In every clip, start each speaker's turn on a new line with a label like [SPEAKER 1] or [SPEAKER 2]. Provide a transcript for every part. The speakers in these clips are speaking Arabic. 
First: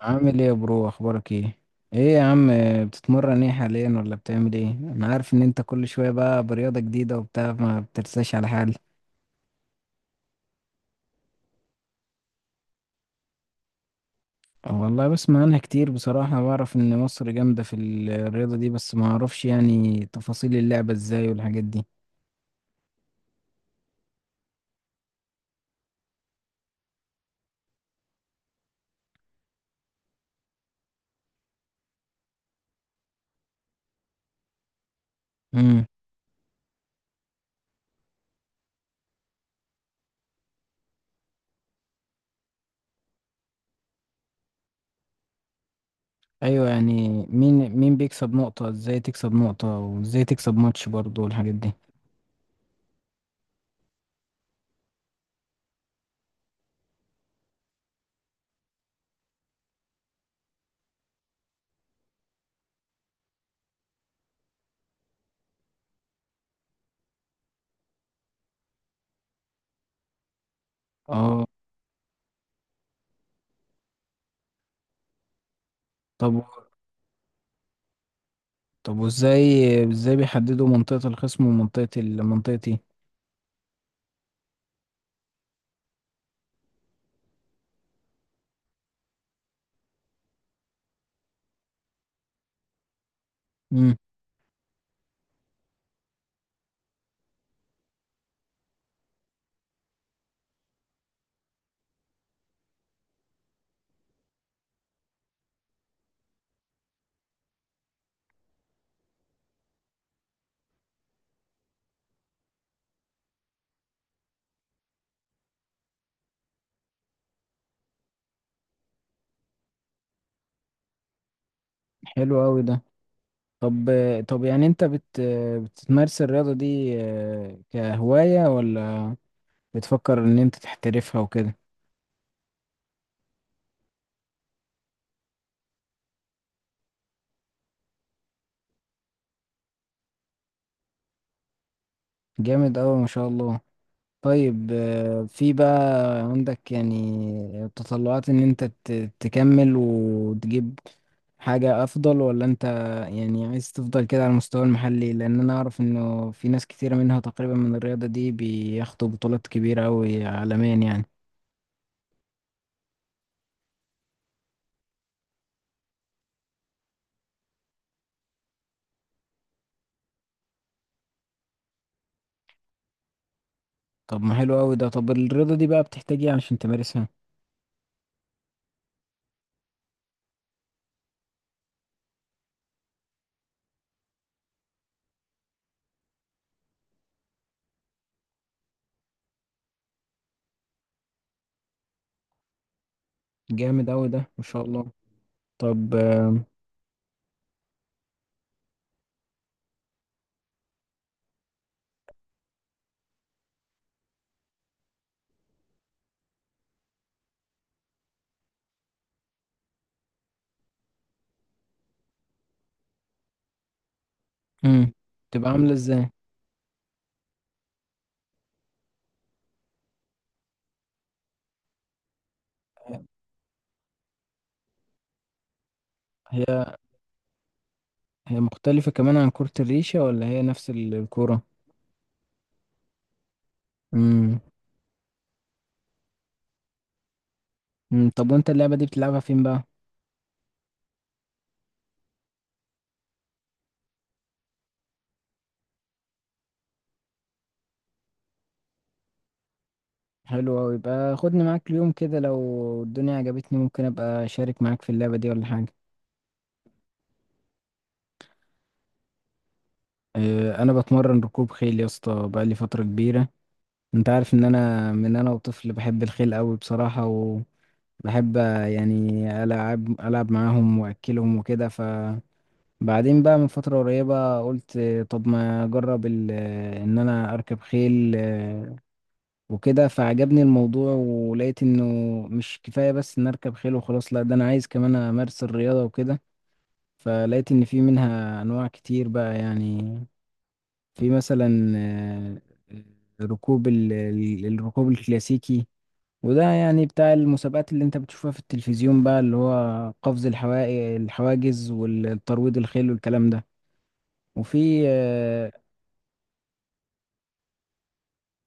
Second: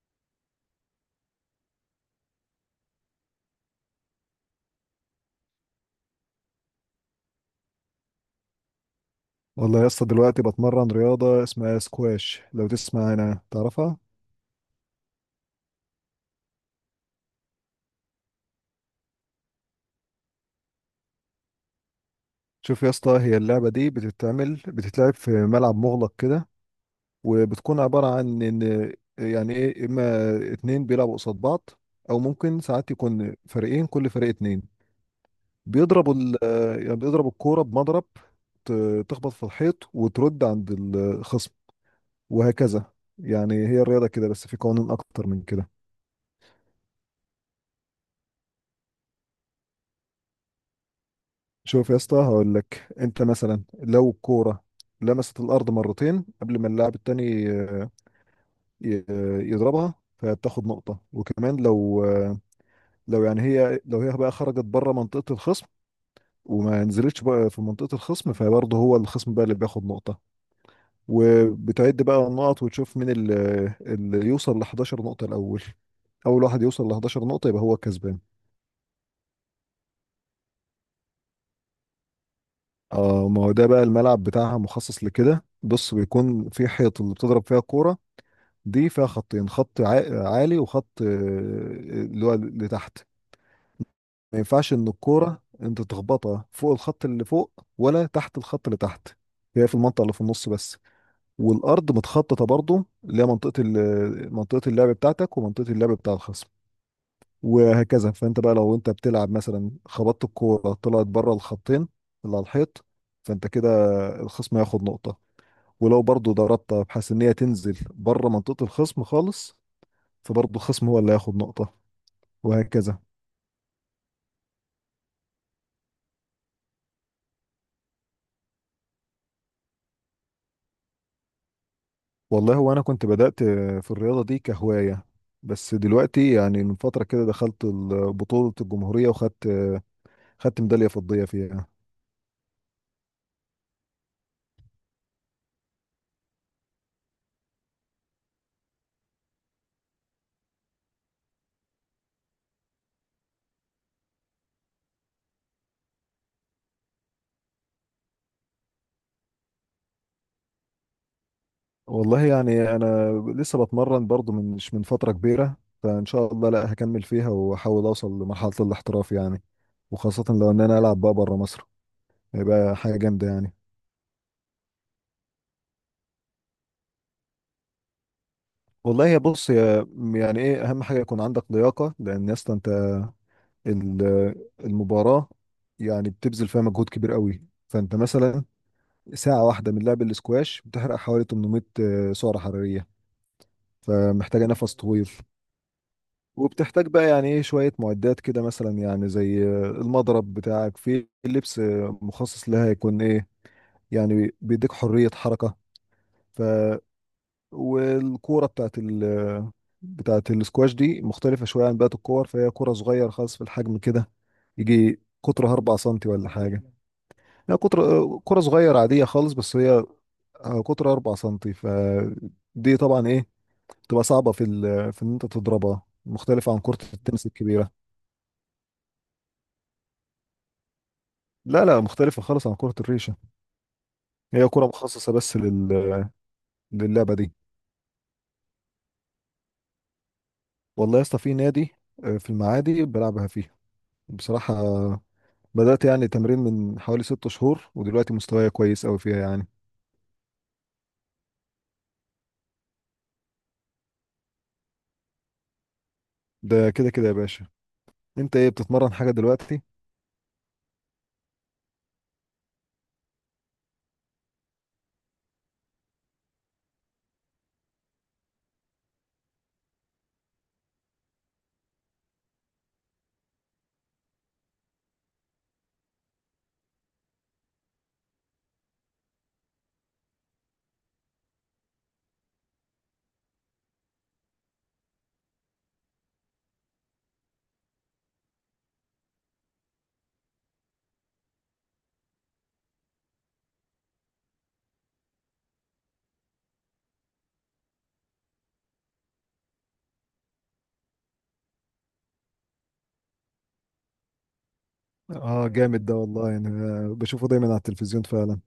[SPEAKER 1] عامل ايه يا برو، اخبارك ايه؟ ايه يا عم؟ بتتمرن ايه حاليا ولا بتعمل ايه؟ انا عارف ان انت كل شوية بقى برياضة جديدة وبتاع، ما بترساش على حال.
[SPEAKER 2] والله يا اسطى، دلوقتي بتمرن رياضة اسمها سكواش، لو تسمع انا تعرفها.
[SPEAKER 1] والله بسمع عنها كتير بصراحة، بعرف ان مصر جامدة في الرياضة دي، بس ما اعرفش يعني تفاصيل اللعبة ازاي والحاجات دي.
[SPEAKER 2] شوف يا اسطى، هي اللعبة دي بتتلعب في ملعب مغلق كده، وبتكون عبارة عن ان، يعني ايه، اما اتنين بيلعبوا قصاد بعض، او ممكن ساعات يكون فريقين كل فريق اتنين،
[SPEAKER 1] امم.
[SPEAKER 2] بيضربوا ال يعني بيضربوا الكورة بمضرب، تخبط في الحيط وترد عند الخصم، وهكذا. يعني هي الرياضة كده، بس في قوانين اكتر من كده.
[SPEAKER 1] ايوه، يعني مين بيكسب نقطة؟ ازاي تكسب نقطة وازاي تكسب ماتش برضو والحاجات دي؟
[SPEAKER 2] شوف يا اسطى، هقول لك. انت مثلا لو الكوره لمست الارض مرتين قبل ما اللاعب التاني يضربها، فبتاخد نقطه. وكمان لو يعني لو هي بقى خرجت بره منطقه الخصم، وما نزلتش بقى في منطقه الخصم، فبرضه هو الخصم بقى اللي بياخد نقطه.
[SPEAKER 1] اه،
[SPEAKER 2] وبتعد بقى النقط وتشوف مين اللي يوصل ل 11 نقطه الاول.
[SPEAKER 1] طب
[SPEAKER 2] اول واحد يوصل ل 11 نقطه يبقى هو الكسبان.
[SPEAKER 1] طب ازاي بيحددوا منطقة الخصم ومنطقة منطقتي؟
[SPEAKER 2] اه، ما هو ده بقى الملعب بتاعها مخصص لكده. بص، بيكون في حيط اللي بتضرب فيها الكوره، دي فيها خطين، خط عالي وخط اللي هو لتحت.
[SPEAKER 1] امم.
[SPEAKER 2] ما ينفعش ان الكوره انت تخبطها فوق الخط اللي فوق، ولا تحت الخط اللي تحت، هي في المنطقه اللي في النص بس. والارض متخططه برضو، اللي هي منطقه اللعب بتاعتك ومنطقه اللعب بتاع الخصم، وهكذا. فانت بقى لو انت بتلعب مثلا خبطت الكوره طلعت بره الخطين اللي على الحيط، فانت كده الخصم هياخد نقطه. ولو برضو ضربتها بحيث ان هي تنزل بره منطقه الخصم خالص، فبرضه الخصم هو اللي هياخد نقطة،
[SPEAKER 1] حلو قوي ده.
[SPEAKER 2] وهكذا.
[SPEAKER 1] طب طب يعني انت بتمارس الرياضة دي كهواية ولا بتفكر ان انت تحترفها وكده؟
[SPEAKER 2] والله هو أنا كنت بدأت في الرياضة دي كهواية، بس دلوقتي يعني من فترة كده دخلت بطولة الجمهورية وخدت، خدت ميدالية فضية فيها.
[SPEAKER 1] جامد اوي، ما شاء الله. طيب في بقى عندك يعني تطلعات ان انت تكمل وتجيب حاجة افضل؟ ولا انت يعني عايز تفضل كده على المستوى المحلي؟ لان انا اعرف انه في ناس كتيرة منها تقريبا من الرياضة دي بياخدوا بطولات كبيرة اوي عالميا يعني.
[SPEAKER 2] والله يعني أنا لسه بتمرن برضه مش من فترة كبيرة، فإن شاء الله لا هكمل فيها وأحاول أوصل لمرحلة الاحتراف يعني. وخاصة لو إن أنا ألعب بقى بره مصر، هيبقى حاجة جامدة يعني.
[SPEAKER 1] طب ما حلو اوي ده. طب الرياضة دي بقى بتحتاج ايه عشان تمارسها؟
[SPEAKER 2] والله يا بص يا يعني ايه، اهم حاجه يكون عندك لياقه، لان يا اسطى انت المباراة يعني بتبذل فيها مجهود كبير قوي. فانت مثلا ساعة واحدة من لعب الاسكواش بتحرق حوالي 800 سعرة حرارية،
[SPEAKER 1] جامد أوي ده، ما
[SPEAKER 2] فمحتاجة
[SPEAKER 1] شاء
[SPEAKER 2] نفس
[SPEAKER 1] الله.
[SPEAKER 2] طويل.
[SPEAKER 1] طب
[SPEAKER 2] وبتحتاج بقى يعني ايه شوية معدات كده، مثلا يعني زي المضرب بتاعك. في لبس مخصص لها يكون ايه، يعني بيديك حرية حركة. ف والكورة بتاعت الاسكواش دي مختلفة شوية عن بقية الكور، فهي كورة صغيرة خالص في الحجم كده،
[SPEAKER 1] مم.
[SPEAKER 2] يجي
[SPEAKER 1] تبقى
[SPEAKER 2] قطرها
[SPEAKER 1] عاملة
[SPEAKER 2] 4 سنتي
[SPEAKER 1] ازاي؟
[SPEAKER 2] ولا حاجة. لا، كرة صغيرة عادية خالص، بس هي قطر 4 سنتي، فدي طبعا ايه، تبقى صعبة في في ان انت تضربها، مختلفة عن
[SPEAKER 1] هي
[SPEAKER 2] كرة التنس الكبيرة.
[SPEAKER 1] هي مختلفة كمان عن كرة الريشة ولا هي نفس الكورة؟
[SPEAKER 2] لا لا، مختلفة خالص عن كرة الريشة.
[SPEAKER 1] مم.
[SPEAKER 2] هي كرة مخصصة بس للعبة دي.
[SPEAKER 1] مم. طب وانت اللعبة دي بتلعبها فين بقى؟
[SPEAKER 2] والله يا اسطى في نادي في المعادي بلعبها فيه. بصراحة بدأت يعني تمرين من حوالي 6 شهور، ودلوقتي مستواي كويس أوي فيها يعني.
[SPEAKER 1] حلو أوي. يبقى خدني معاك اليوم كده، لو الدنيا عجبتني ممكن أبقى أشارك معاك في اللعبة دي ولا حاجة.
[SPEAKER 2] ده كده كده يا باشا، انت ايه، بتتمرن حاجة دلوقتي؟
[SPEAKER 1] أنا بتمرن ركوب خيل يا اسطى بقالي فترة كبيرة. انت عارف ان انا من انا وطفل بحب الخيل أوي بصراحة. وبحب يعني العب العب معاهم واكلهم وكده. ف بعدين بقى من فترة قريبة قلت طب ما أجرب إن أنا أركب خيل وكده، فعجبني الموضوع ولقيت إنه مش كفاية بس إن أركب خيل وخلاص. لأ، ده أنا عايز كمان أمارس الرياضة وكده. فلقيت إن في منها أنواع كتير بقى يعني. في مثلا ركوب الركوب الكلاسيكي، وده يعني بتاع المسابقات اللي انت بتشوفها في التلفزيون بقى، اللي هو قفز الحواجز والترويض الخيل والكلام ده. وفي
[SPEAKER 2] اه جامد ده والله، يعني بشوفه دايما على التلفزيون فعلا.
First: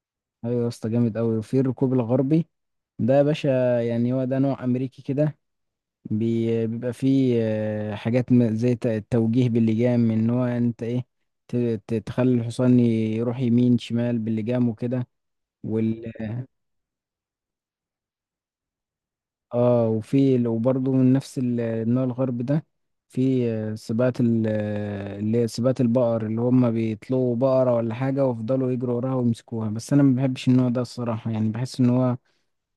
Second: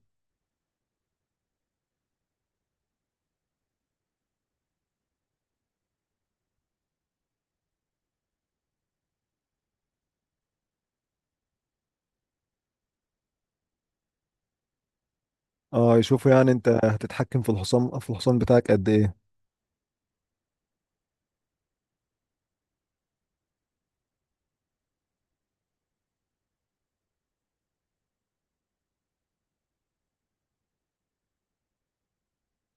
[SPEAKER 1] ايوه يا اسطى، جامد قوي. وفي الركوب الغربي، ده يا باشا يعني هو ده نوع امريكي كده. بيبقى فيه حاجات زي التوجيه باللجام، ان هو انت ايه، تخلي الحصان يروح يمين شمال باللجام وكده.
[SPEAKER 2] اه،
[SPEAKER 1] وال
[SPEAKER 2] يشوفوا يعني انت هتتحكم في الحصان بتاعك قد ايه.
[SPEAKER 1] اه، وفي وبرضه من نفس النوع الغربي ده في سباقات اللي هي سباقات البقر، اللي هم بيطلقوا بقرة ولا حاجة ويفضلوا يجروا وراها ويمسكوها. بس أنا ما بحبش النوع ده الصراحة، يعني بحس إن هو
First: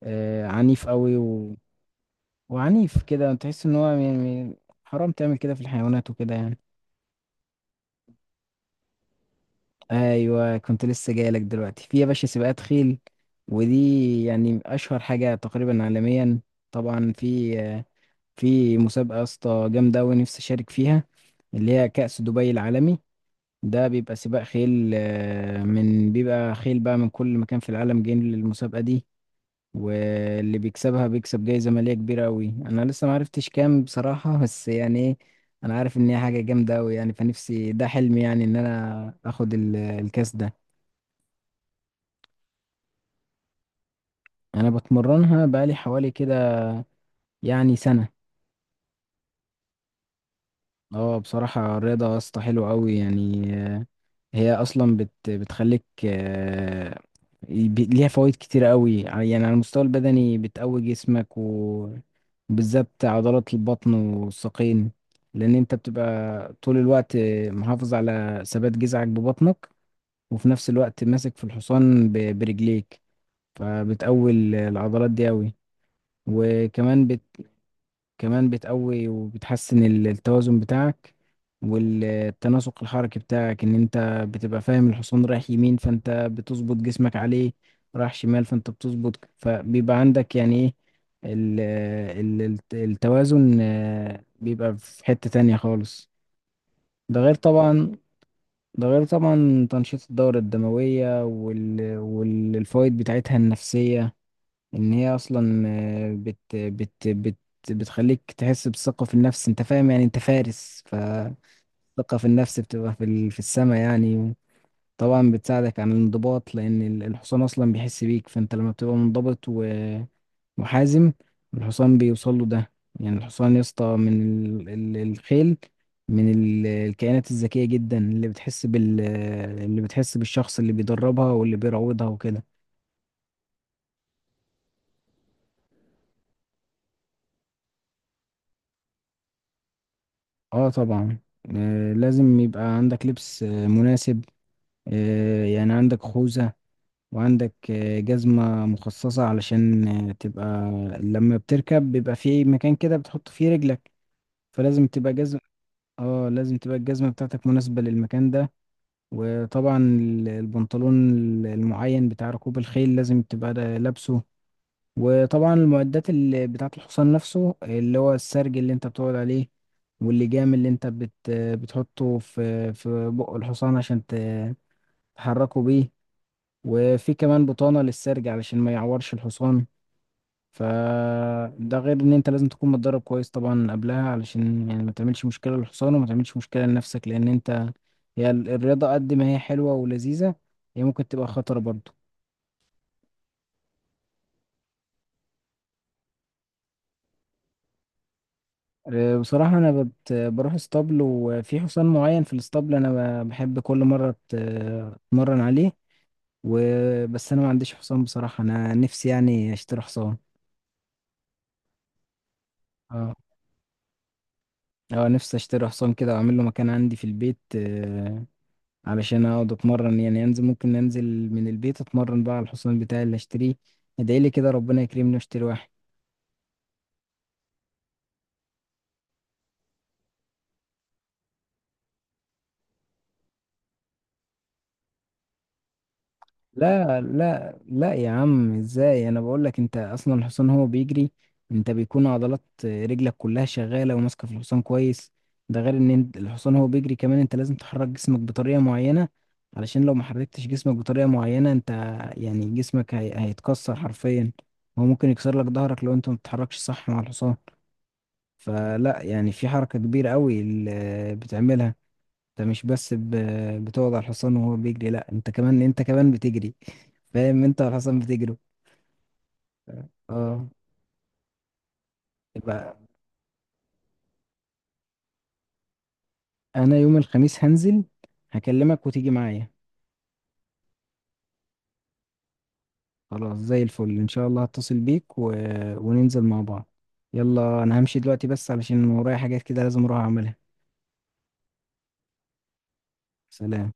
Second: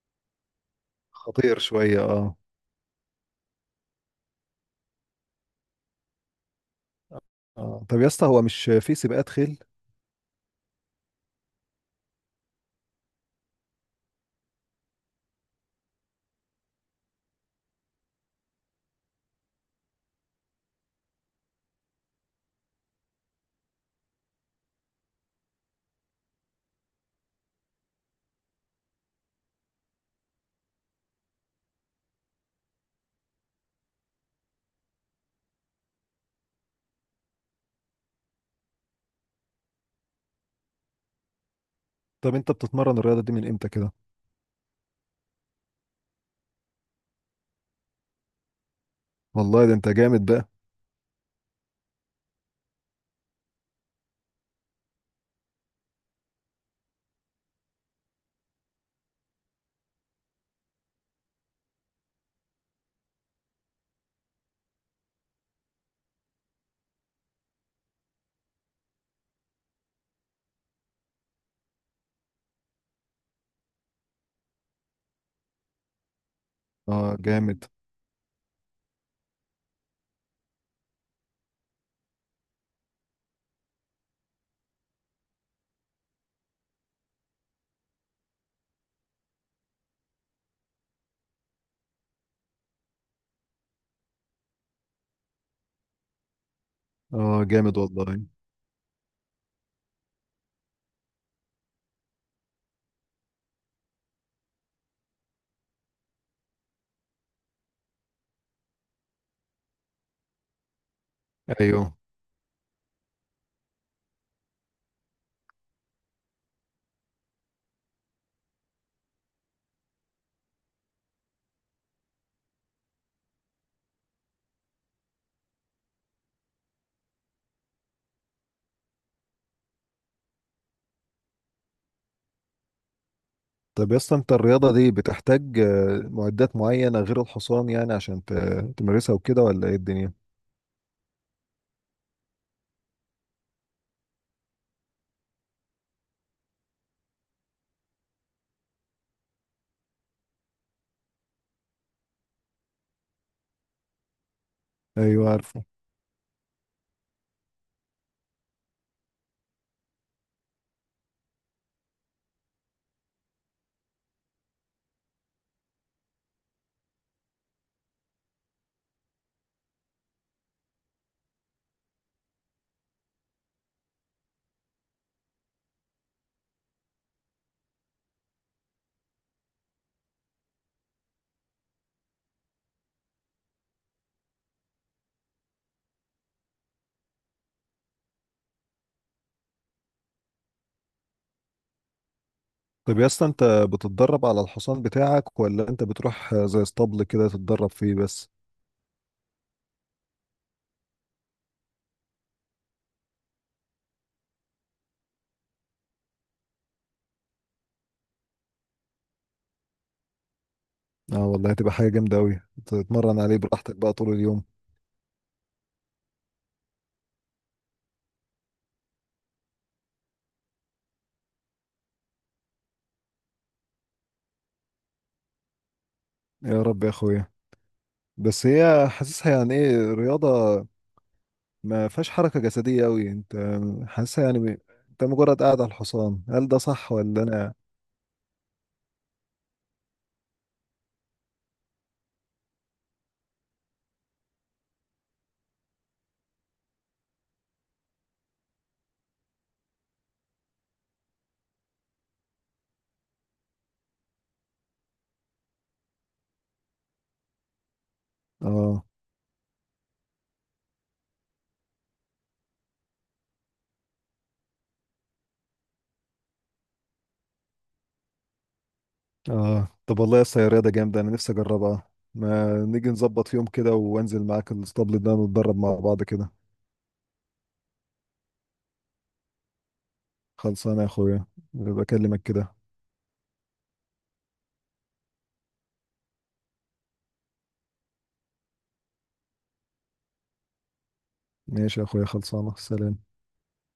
[SPEAKER 1] عنيف قوي و...
[SPEAKER 2] خطير شوية، اه.
[SPEAKER 1] وعنيف كده، تحس ان هو يعني حرام تعمل كده في الحيوانات وكده يعني.
[SPEAKER 2] اه، طب يا اسطى هو مش في سباقات خيل؟
[SPEAKER 1] ايوه، كنت لسه جاي لك دلوقتي. في يا باشا سباقات خيل، ودي يعني اشهر حاجه تقريبا عالميا. طبعا في مسابقه يا اسطى جامده قوي نفسي اشارك فيها، اللي هي كأس دبي العالمي. ده بيبقى سباق خيل من بيبقى خيل بقى من كل مكان في العالم جايين للمسابقه دي، واللي بيكسبها بيكسب جايزة مالية كبيرة أوي. أنا لسه معرفتش كام بصراحة، بس يعني إيه، أنا عارف إن هي حاجة جامدة أوي يعني. فنفسي، ده حلمي، يعني إن أنا آخد الكاس ده.
[SPEAKER 2] طب انت بتتمرن الرياضة دي من امتى كده؟
[SPEAKER 1] أنا بتمرنها بقالي حوالي كده يعني سنة.
[SPEAKER 2] والله ده انت جامد بقى.
[SPEAKER 1] اه، بصراحة الرياضة يا اسطى حلوة أوي يعني. هي اصلا بتخليك ليها فوائد كتير قوي يعني. على المستوى البدني بتقوي جسمك وبالذات عضلات البطن والساقين، لان انت بتبقى طول الوقت محافظ على ثبات جذعك ببطنك، وفي نفس الوقت ماسك في الحصان برجليك، فبتقوي العضلات دي قوي. وكمان
[SPEAKER 2] اه جامد.
[SPEAKER 1] كمان بتقوي وبتحسن التوازن بتاعك، والتناسق الحركي بتاعك، ان انت بتبقى فاهم الحصان رايح يمين فانت بتظبط جسمك عليه، رايح شمال فانت بتظبط، فبيبقى عندك يعني ايه، ال- التوازن بيبقى في حتة تانية خالص. ده غير
[SPEAKER 2] اه جامد
[SPEAKER 1] طبعا
[SPEAKER 2] والله.
[SPEAKER 1] ده غير طبعا تنشيط الدورة الدموية والفوائد بتاعتها النفسية، ان هي اصلا بت بت بت بتخليك تحس بالثقة في النفس، انت فاهم، يعني انت فارس، فالثقة
[SPEAKER 2] ايوه.
[SPEAKER 1] في النفس بتبقى في السماء يعني. طبعا بتساعدك عن الانضباط لان الحصان اصلا بيحس بيك، فانت لما بتبقى منضبط ومحازم الحصان بيوصل له ده. يعني الحصان يا اسطى من الخيل، من الكائنات الذكية جدا اللي بتحس بالشخص اللي بيدربها واللي بيروضها وكده.
[SPEAKER 2] طب يا اسطى، انت الرياضة دي بتحتاج معدات معينة غير الحصان، يعني عشان تمارسها وكده، ولا ايه الدنيا؟
[SPEAKER 1] اه طبعا. لازم يبقى عندك لبس مناسب، يعني عندك خوذة، وعندك جزمة مخصصة، علشان تبقى لما بتركب بيبقى في مكان كده بتحط فيه رجلك، فلازم تبقى
[SPEAKER 2] ايوه
[SPEAKER 1] جزمة.
[SPEAKER 2] عارفه.
[SPEAKER 1] اه، لازم تبقى الجزمة بتاعتك مناسبة للمكان ده. وطبعا البنطلون المعين بتاع ركوب الخيل لازم تبقى لابسه. وطبعا المعدات اللي بتاعة الحصان نفسه، اللي هو السرج اللي انت بتقعد عليه، واللجام اللي انت بتحطه في بق الحصان عشان تحركه بيه. وفي كمان بطانة للسرج علشان ما يعورش الحصان. فده غير ان انت لازم تكون متدرب كويس طبعا قبلها، علشان يعني ما تعملش مشكلة للحصان وما تعملش مشكلة لنفسك، لان انت، هي الرياضة قد ما هي حلوة ولذيذة، هي ممكن تبقى خطرة برضه.
[SPEAKER 2] طب يا اسطى، انت بتتدرب على الحصان بتاعك، ولا انت بتروح زي اسطبل كده تتدرب فيه بس؟
[SPEAKER 1] بصراحة أنا بروح اسطبل، وفي حصان معين في الاسطبل أنا بحب كل مرة أتمرن عليه. وبس أنا ما عنديش حصان بصراحة، أنا نفسي يعني أشتري حصان.
[SPEAKER 2] اه والله هتبقى حاجة جامدة أوي،
[SPEAKER 1] اه.
[SPEAKER 2] تتمرن عليه براحتك بقى طول اليوم.
[SPEAKER 1] أه، نفسي أشتري حصان كده وأعمل له مكان عندي في البيت، علشان أقعد أتمرن يعني، ممكن أنزل من البيت أتمرن بقى على الحصان بتاعي اللي أشتريه. ادعيلي كده ربنا يكرمني وأشتري واحد.
[SPEAKER 2] يا رب يا أخويا. بس هي حاسسها يعني إيه، رياضة ما فيهاش حركة جسدية أوي. أنت حاسسها يعني أنت مجرد قاعد على الحصان، هل ده صح
[SPEAKER 1] لا
[SPEAKER 2] ولا أنا؟
[SPEAKER 1] لا لا يا عم، ازاي؟ انا بقول لك انت اصلا الحصان هو بيجري، انت بيكون عضلات رجلك كلها شغاله وماسكه في الحصان كويس. ده غير ان الحصان هو بيجري كمان، انت لازم تحرك جسمك بطريقه معينه، علشان لو ما حركتش جسمك بطريقه معينه انت يعني جسمك هيتكسر حرفيا. هو ممكن يكسر لك ظهرك لو انت ما بتتحركش صح مع الحصان.
[SPEAKER 2] آه.
[SPEAKER 1] فلا يعني في حركه كبيره قوي اللي بتعملها. انت مش بس بتقعد على الحصان وهو بيجري، لا، انت كمان بتجري، فاهم؟ انت على الحصان بتجري.
[SPEAKER 2] آه، طب والله يا اسطى، هي
[SPEAKER 1] اه،
[SPEAKER 2] رياضة جامدة، أنا نفسي أجربها. ما
[SPEAKER 1] يبقى
[SPEAKER 2] نيجي نظبط في يوم كده وأنزل معاك الاسطبل ده نتدرب مع بعض كده.
[SPEAKER 1] انا يوم الخميس هنزل، هكلمك وتيجي معايا.
[SPEAKER 2] خلصانة يا أخويا، بكلمك كده.
[SPEAKER 1] خلاص، زي الفل ان شاء الله هتصل بيك وننزل مع بعض. يلا انا همشي دلوقتي بس علشان ورايا حاجات كده لازم اروح اعملها.
[SPEAKER 2] ماشي يا أخويا، خلصانة. سلام.
[SPEAKER 1] سلام.